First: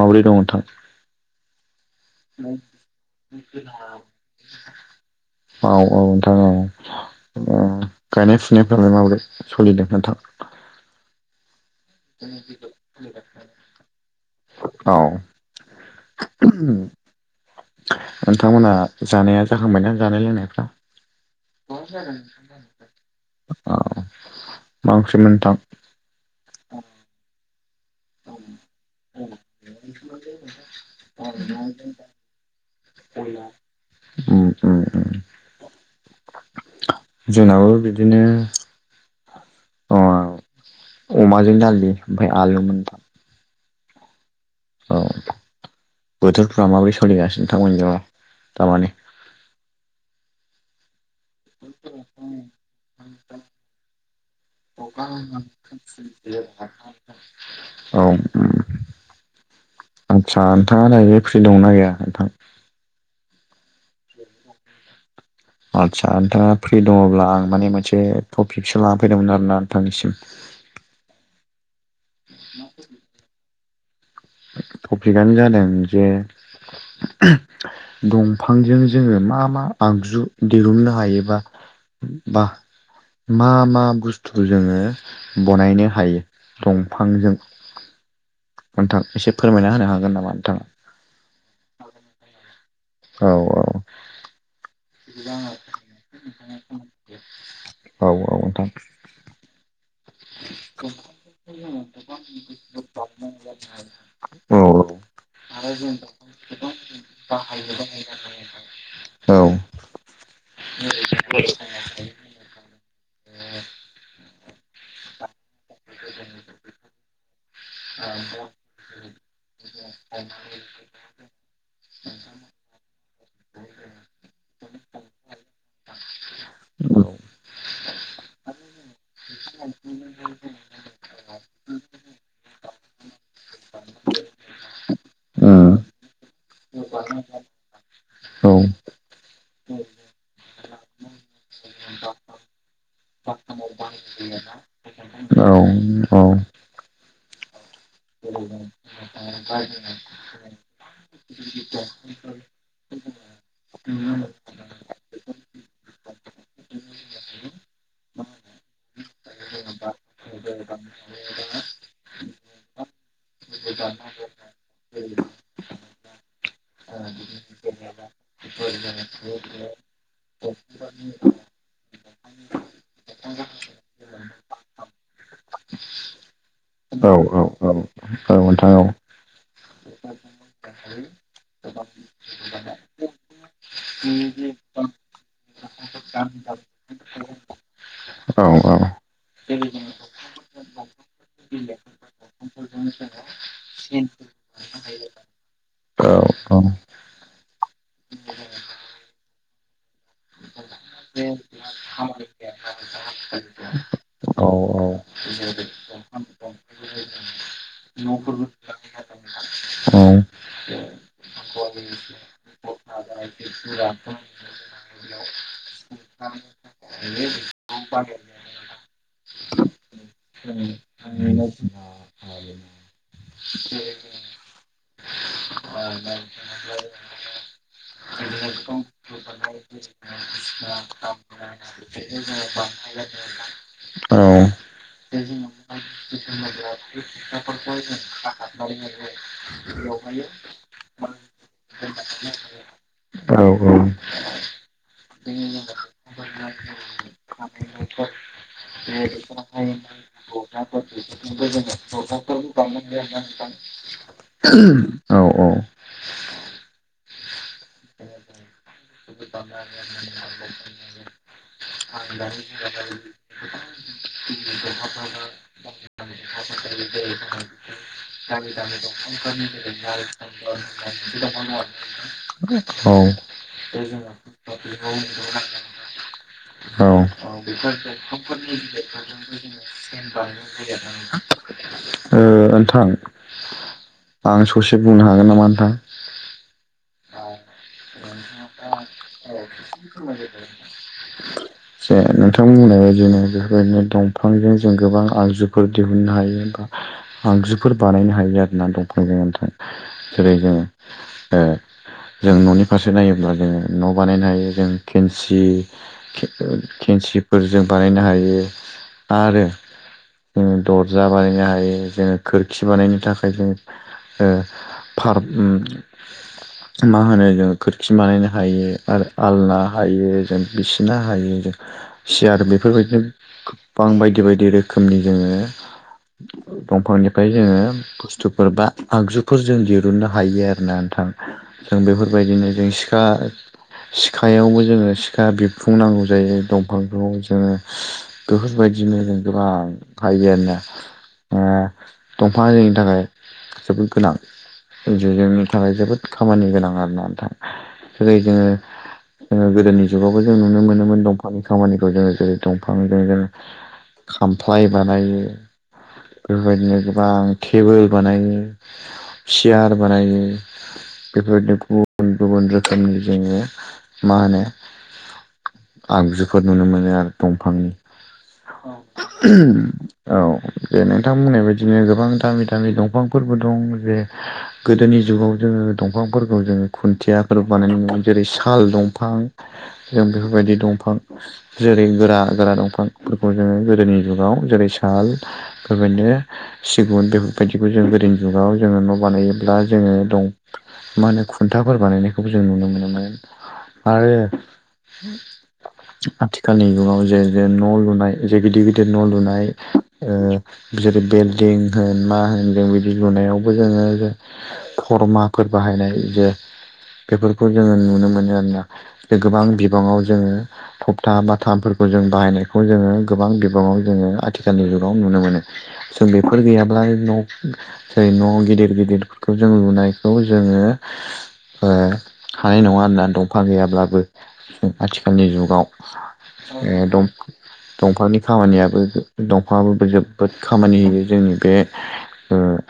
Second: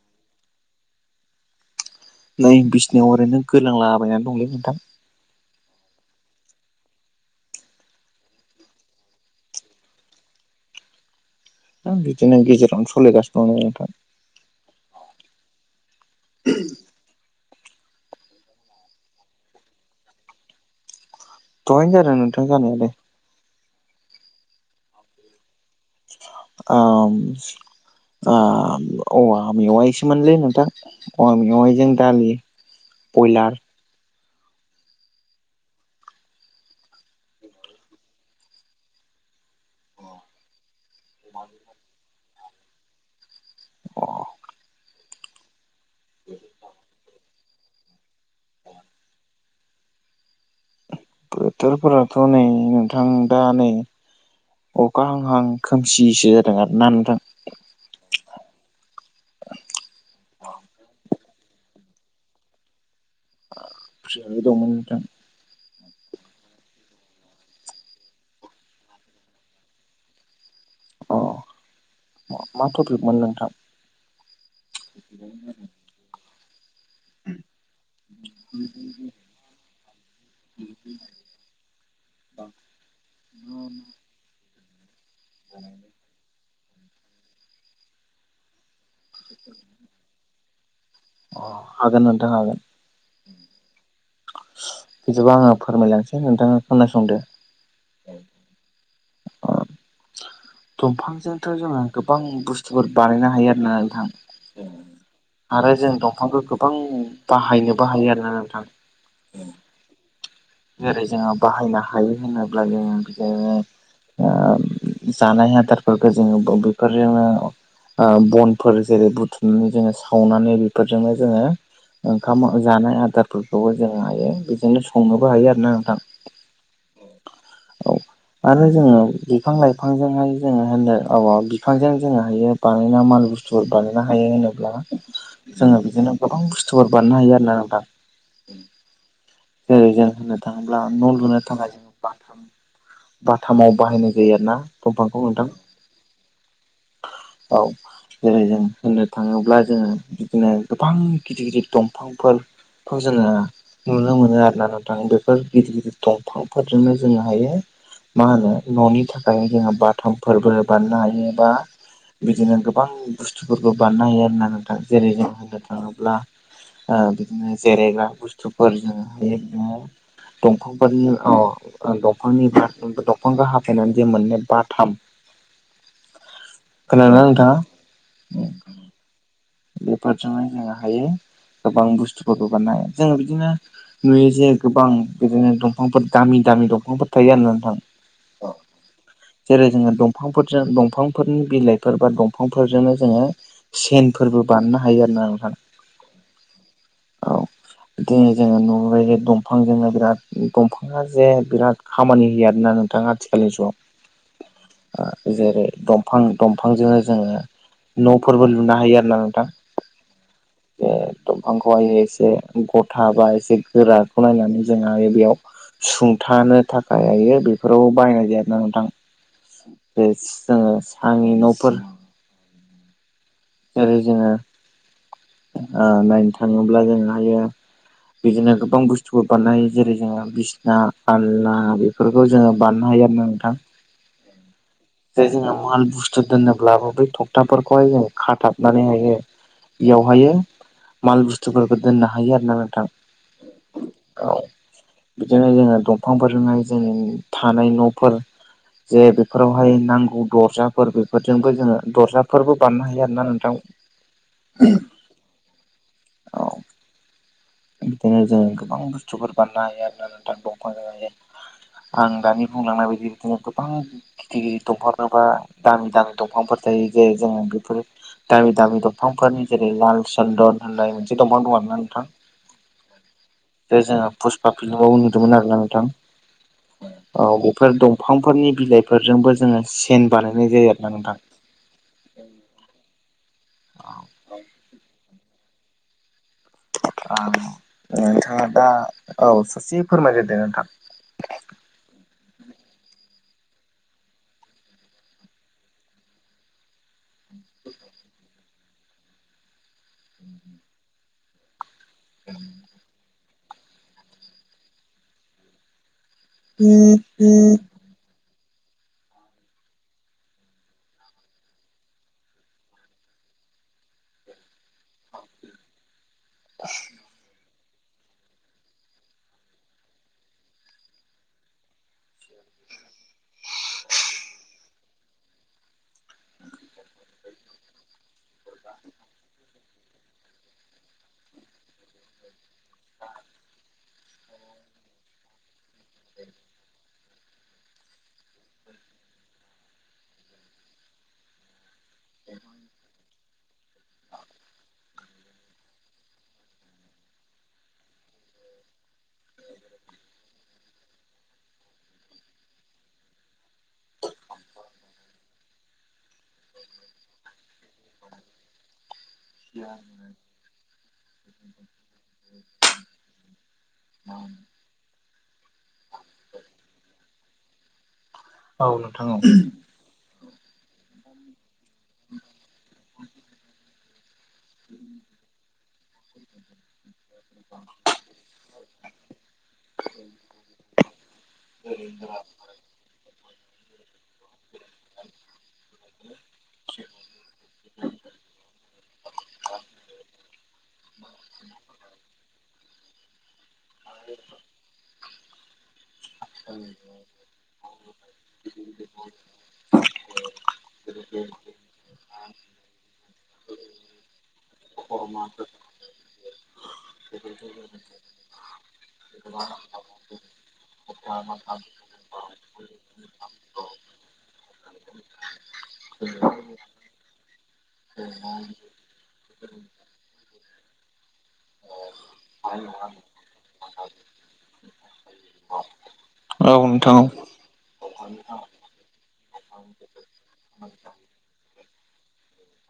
माब्रै दं नोंथां नाय बिसिनायाव ओरैनो गोलांलाबायनानै दंलै नोंथां औ नोंथां औ गायनाय फुनायफोरालाय माबोरै सोलिदों नोंथां बिदिनो गेजेरावनो सोलिगासिनो दं नोंथां औ नोंथांमोनहा जानाया जाखांबायना जानाय लोंनायफ्रा दहायनो जादों नोंथां जानायालाय ओ मा ओंख्रिमोन नोंथां ओ ओ औवा मेवाइसोमोनलै नोंथां औवा मेवाइजों दालि बयलार ओम ओम ओम जोंनाबो बिदिनो अ अमाजों दालि ओमफ्राय आलु मोन औ बोथोरफ्रा माबोरै सोलिगासिनो नोंथांमोननि जागा दामानि बोथोरफोराथ' नै नोंथां दा नै औ अखा हांहां खोमसिसो जादों आरोना नोंथां ओम आदसा नोंथाङा दायो फ्रि दंना गैया नोंथां फ्रि आवनो दंमोन नोंथां आदसा नोंथाङा फ्रि दङब्ला आं माने मोनसे टपिकसो लानानै फैदोंमोन आरोना नोंथांनिसिम अ मा टपिकमोन नोंथां टपिकआनो जादों जे दंफांजों जोङो मा मा आगजु दिहुननो हायोबा बा मा मा बुस्थु जोङो बनायनो हायो दंफांजों नोंथां एसे फोरमायना होनो हागोन नामा नोंथाङा अ हागोन नोंथां हागोन औ औ बिदिबा आङो फोरमायलांसै नोंथाङा खोनासंदो औ औ नोंथां दंफांजोंथ' जों गोबां बुस्थुफोर बानायनो हायो आरो ना औ नोंथां आरो जों दंफांखौ गोबां बाहायनोबो हायो आरोना नोंथां औ उम जेरै जोङो बाहायनो हायो होनोब्ला जोङो बिदिनो ओ जानाय आदारफोरखौ जोङो बेफोरजोंनो ओ बनफोर जेरै बुथुमनानै जोङो सावनानै बेफोरजोंनो जोङो ओंखाम जानाय आदारफोरखौबो जोङो हायो बेजोंनो सु हायो आरोना नोंथां औ आरो जोङो बिफां लाइफांजोंहाय जोङो होनो औ मा बिफांजों जोङो हायो बानायना मा लु बुस्थुफोर बानायनो हायो होनोब्ला उम जोङो बिदिनो गोबां बुस्थुफोर बानायनो हायो आरो ना नोंथां जेरै जों होननो थाङोब्ला न' लुनो थाखाय जों बाथाम बाथामाव बाहायनाय जायो आरो ना दंफांखौ औ नोंथां औ औ जेरै जों होननो थाङोब्ला जोङो बिदिनो गोबां गिदिर गिदिर दंफांफोर खौ जोङो नुनो मोनो आरोना नों थां बेफोर गिदिर गिदिर दंफांफोरजोंनो जोंङो हायो। मा होनो न'नि थाखाय जोङो बाथाम फोरबो बानायनो हायो बा बिदिनो गोबां बुस्थुफोरबो बानायनो हायो आरोना नोंथां जेरै जों होननो थाङोब्ला ओ बिदिनो जिरायग्रा बुस्थुफोर जोङो हायो म दंफांफोरनि औ ओ दंफांनि ब दंफांखौ हाफैनानै जे मोननाय बाथाम औ औ खोनादोंना औ औ नोंथां औ बेफोजोंहाय जोङो हायो। गोबां बुस्थुफोरखौ बानायनो हायो जोङो बिदिनो नुयो जे गोबां बिदिनो दंफांफोर दामि दामि दंफांफोर थायो आरोना नोंथां औ औ जेरै जोङो दंफांफोरजों दंफांफोरनि बिलाइफोर बा दंफांफोरजोंनो जोङो सेन फोरबो बानायनो हायो आरोना नोंथां। औ बिदि जोङो नुबोयो दंफांजोंनो बिराद दंफाङा जे बिराद खामानि होयो आरोना। नोंथाङा आथिखालि ज आ जेरै दंफां दंफांजोंनो जोङो न'फोरबो लुनो हायो। औ जे दंफांखौहाय एसे गथा बा एसे गोराखौ नायनानै जों आरो बेयाव सुंथानो थाखाययो बेफोराव बायनाय जायोना नोंथां बे जोङो आंनि न'फोर जेरै जोङो ओ नायनो थाङोब्ला जोङो हायो बिदिनो गोबां बुस्थुफोर बानायनो हायो जेरै जोङो बिसिना आनला बेफोरखौ जोङो बानायनो हाय हायो आरोना नोथां बुस्थु दोनोब्लाबो बै औ थखथाफोरखौहाय जों खाथाबनानै हायो बेयावहायो [unintelligible] माल बुस्थुफोरखौ दोननो हायो आरोना नोंथां उम औ बिदिनो जोङो दंफांफोरजोंहाय जोंनि थानाय न'फोर जे बेफोरावहाय नांगौ दरजाफोर बेफोरजोंबो जोङो दरजाफोरबो बानायनो हायो आरो। ना नोंथां औ औ बिदिनो जों गोबां बुस्थुफोर बानायनो हायो आरोना नोंथां दंफांजोंनो आं दानि बुंलांनाय बायदि बिदिनो गोबां गिदिर गिदिर दंफांफोर बा दामि दामि दंफांफोर ओइ जे जों ज बेफोर दामि दामि दंफांफोरनि जेरै लाल चन्दन होननाय मोनसे दंफां दं आर ना नोंथां बे जोङो फुसपा फिल्माव नुदोंमोन आरोना नोंथां। ओ औ बेफोर दंफांफोरनि बिलाइफोरजोंबो जोङो सेन बानायनाय जायो आर ना नोंथां। नोंथां आं ससे बुंनो हागोन नामा नोंथां। नोंथाङा दा औ सासे फोरमायगोरदो नोंथां। [inaudible] जे नोंथां बुंनाय बादिनो बेफोरबायदिनो दंफांजों जों गोबां आगजुफोर दिहुननो हायो बा। आंगुफोर बानायनो हायो आरा दंफां ज नोंथां जेरै जोङो जों न'नि फारसे नायोब्ला जोङो न' बानायनो हायो जों केन्सि खेन्सिफोरजों बानायनो हायो आरो। दर्जा बानायनो हायो जोङो खोरखि बानायनो थाखाय जो फार मा होनो जों खोरखि बानायनो हायो आरो आलना हायो जों बिसिना ह चियार बेफोरबायदिनो गोबां बायदि बायदि रोखोमनि जोङो दंफांनिफ्राय जोङो बुस्थुफोर बा आगजुफोर जों दिरुननो हायो आरोना नोंथां। जों बेफोरबायदिनो जों सिखा सिखायावबो जोङो सिखा फुंनांगौ जायो दंफां आव जोङो बेफोरबायदिनो जों गोबां हायो आरोना दंफां जायनि थाखाय जोबो गोनां जे जोंनि थाखाय जोबोद खामानि गोनां आरो ना नोंथां जेरै जोङो गोदोनि जुगावबो जों नुनो मोनोमोन दंफांनि खामानिखौ जोङो जेरै दंफांजों जो खामफ्लाय बानायो। बेफोरबायदिनो गोबां टेबोल बानायो सियार बानायो बेफोरबायदिनो गुबुन गुबुन रोखोमनि जोङो मा होनो आगजुफोर नुनो मोनो आरो दंफांनि औ नोंथां औ। औ। जे नोंथांमोननाय बायदिनो गोबां दामि दामि दंफांफोरबो दं जे गोदोनि जुगाव जोङो दंफांफोरखौ जोङो ख खोथियाफोर बानायनाय म जेरै साल दंफां जों बेफोरबायदि दंफां जेरै गोरा गोरा दंफांफोरखौ जोङो गोदोनि जुगाव जेरै ल बेबायदिनो सिगुन बेफोरबायदिखौ जों गोदोनि जुगाव जोङो न' बानायोब्ला जोङो दं मा होनो खुन्थाफोर बानायनायखौबो जों नुनो मोनोमोन आरो आथिखालनि जुगाव जे जे न' लुनाय जे गिदिर गिदिर गिदिर न' लुनाय बिसोरै बिल्डिं होन मा होन जों बिदि लुनायावबो जोङो खरमाफोर औ बाहायनाय जे बेफोरखौ जोङो नुनो मोनो आरोना जे गोबां बिगाङाव जोङो फपथा बााथामफोरखौ जों बाहायनाय खौ जोङो गोबां बिबाङाव जोङो आथिखालनि जुगाव नुनो मोनो जों बेफोर गैयाब्ला न' जेरै न' गिदिर गिदिरफोरखौ जों लुनायखौ जोङो हानाय नङा होनोना दंफां गैयाब्लाबो आथिखालनि जुगाव नोंथां औ दं दंफांनि खामानियाबो दंफाङोबो जोबोद खामानि होयो जोंनि बे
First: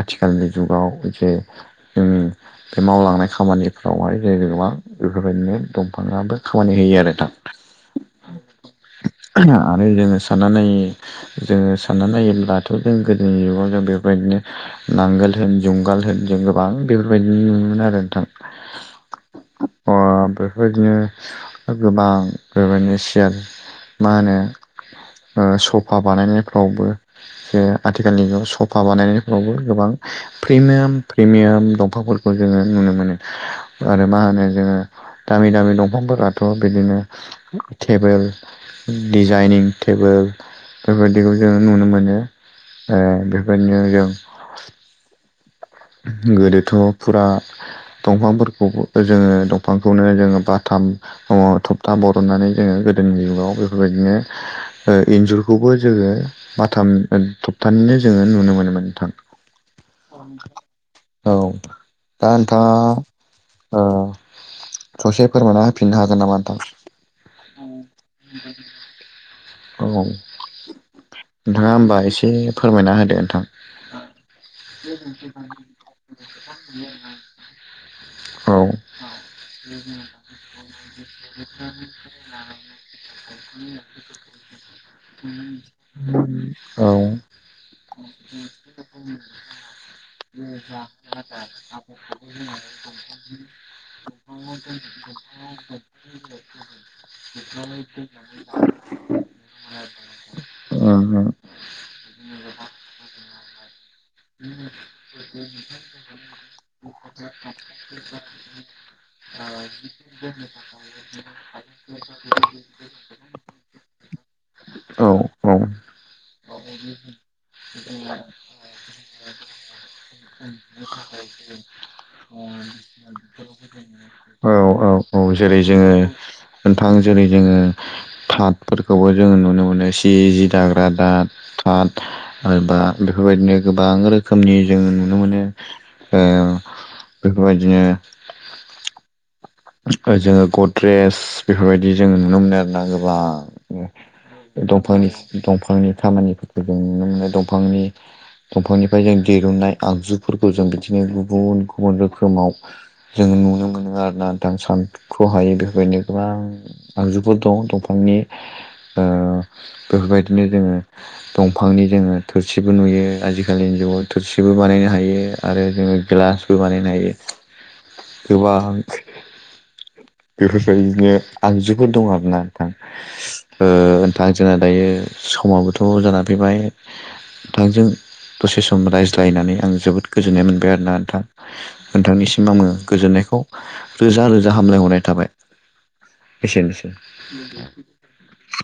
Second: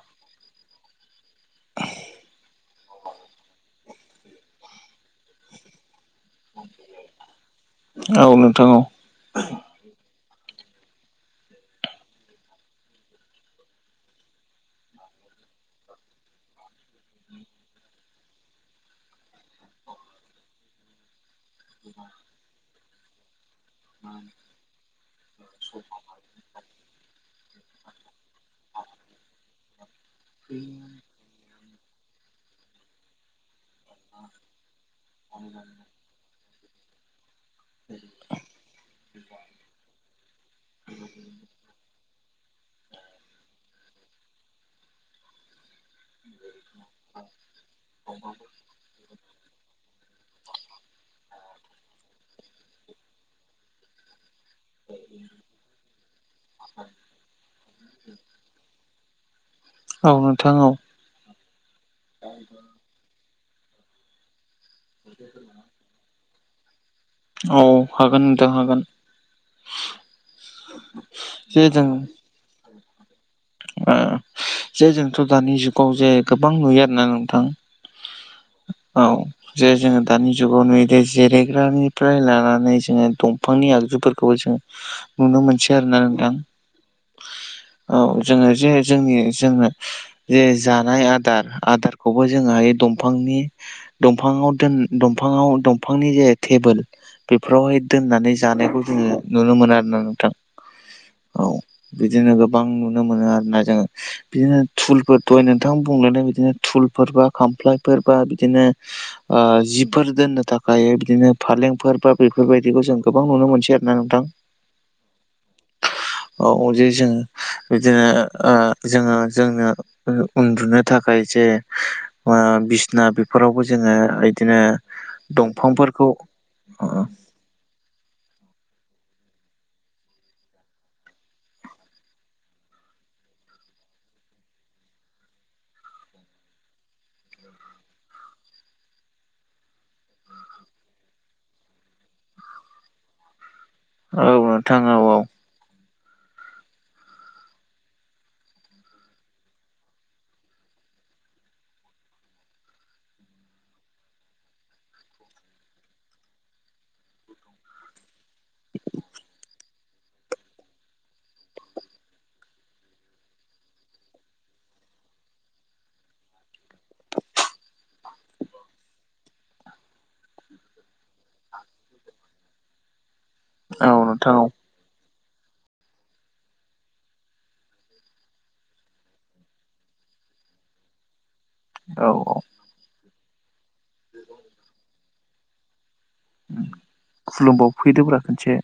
आथिखालनि जुगाव जे जोंनि बे मावलांनाय खामानिफ्रावहाय जे गोबां बेफोरबायदिनो दंफाङा खामानि होयो आरो दा औ नोंथां औ आरो जोङो साननानै जोङो साननानै नायोब्लाथ' जों गोदोनि जुगाव जों बेफोरबायदिनो नांगोल होन ज जंगाल होनजों गोबां बेफोरबायदि नुोमोन आरो नोंथां अ बेफोरबायदिनो गोबां बेबायदिनो सियार मा होनो सफा बानायनायफ्रावबो ज आथिखाल आथिखालनिगाव सफा बानायनायफोरावबो गोबां प्रिमियाम प्रिमियाम दं दंफांफोरखौ जोङो नुनो मोनो आरो मा होनो जोङो दामि दामि दंफां थ' बिदिनो टेबोल डिजाइनिं टेबोल बेबायदिखौ जोङो नुनो मोनो ए बिफोरबायदिनो जों गोदोथ' फुरा दंफांफोरखौबो जोङो दंफांखौनो जोङो बाथाम थबथा बरननानै जोङो गोदोनि जुगाव बेफोरबायदिनो ओ इन्जुरखौबो जोङो बाथाम थक्टानिनो जोङो नुनो मोनोमोनोंथां औ नोंथां औ औ दा नोंथाङा ओ ससे फोरमानना होफिननो हागोन नामा नोंथां औ हागोन नोंथां हागोन औ जे नोंथाङा जों होमबा एसे फोरमायना होदो नोंथां ओ जे जोंथ' दानि जुगाव जे गोबां नुयो आरोना नोंथां [inaudible] औ औ जे जोङो दानि जुगाव नुयोदि जिरायग्रानिफ्राय लानानै जोङो दंफांनि आगजुफोरखौ जों नुनो मोनसै आरोना नोंथां औ औ जोङो जे जोंनि जों जे जानाय आदार आदारखौबो जोङोहाय दंफां नि दंफाङाव दोन दंफाङाव दंफांनि जे टेबोल बेफोरावहाय दोननानै जानायखौ जोङो नुनो मोना आरोना नोंथां ओम औ बिदिनो गोबां नुनो मोनो आरोना जोङो बिदिनो थुलफोर दहाय नोंथां बुंलायनाय बिदिनो थुलफोर बा खामफ्लायफोरबा बिदिनो ओ जिफोर दोननो थाखाय बिदिनो फालेंफोर बा बेफोरबायदिखौ जों गोबां नुनो मोनसै आरो ना नोंथां औ औ जे जोङो बिदिनो ओ जोङो जोंनो उन्दुनो थाखाय जे बिसना बेफोरावबो जोङो औ इदिनो औ औ जेरै जोङो दंफांफोरखौ औ नोंथां जेरै जोङो थातफोरखौबो जोङो नुनो मोनो सि जि दाग्रा दाद थाथ एबा बेफोरबायदिनो गोबां रोखोमनि जोंङो नुनो मोनो ओ बेफोरबायदिनो जोङो गद्रेज बेफोरबायदि जोङो नुनो मोनो आरोना गोबां नोंथां औ दंफांनि औ दंफांनि खामानिफोरखौ जों नुनो मोनो दंफांनि दंफांनिफ्राय जों दिरुननाय आगजुफोरखौ जों बिदिनो गुबुन गुबुन रोखोमाव जोङो नुनो मोनो आरोना नोंथां सान्ख्रहायि बेफोरबायदिनो गोबां आगजुफोर दं दंफांनि ओ बेफोरबायदिनो जोङो दंफांनि जोङो थोरसिबो नुयो आजिखालिनि जुगाव थुरसिबो बानायनो हायो आरो जोङो गिलासबो बानायनो हायो गोबां बेफोरबायदिनो आगजुफोर दं आरोना नोंथां ओ औ नोंथां औ जोंना दायो समाबोथ' जाना फैबाय नोंथांजों दसे सम रायज्लायनानै आं जोबोद गोजोननाय मोनबाय आरोना नोंथां औ औ नोंथांनिसिम आङो गोजोननायखौ रोजा रोजा हामलायहरनाय थाबाय एसेनोसै खुलुमबाव फैदोब्रा खनसे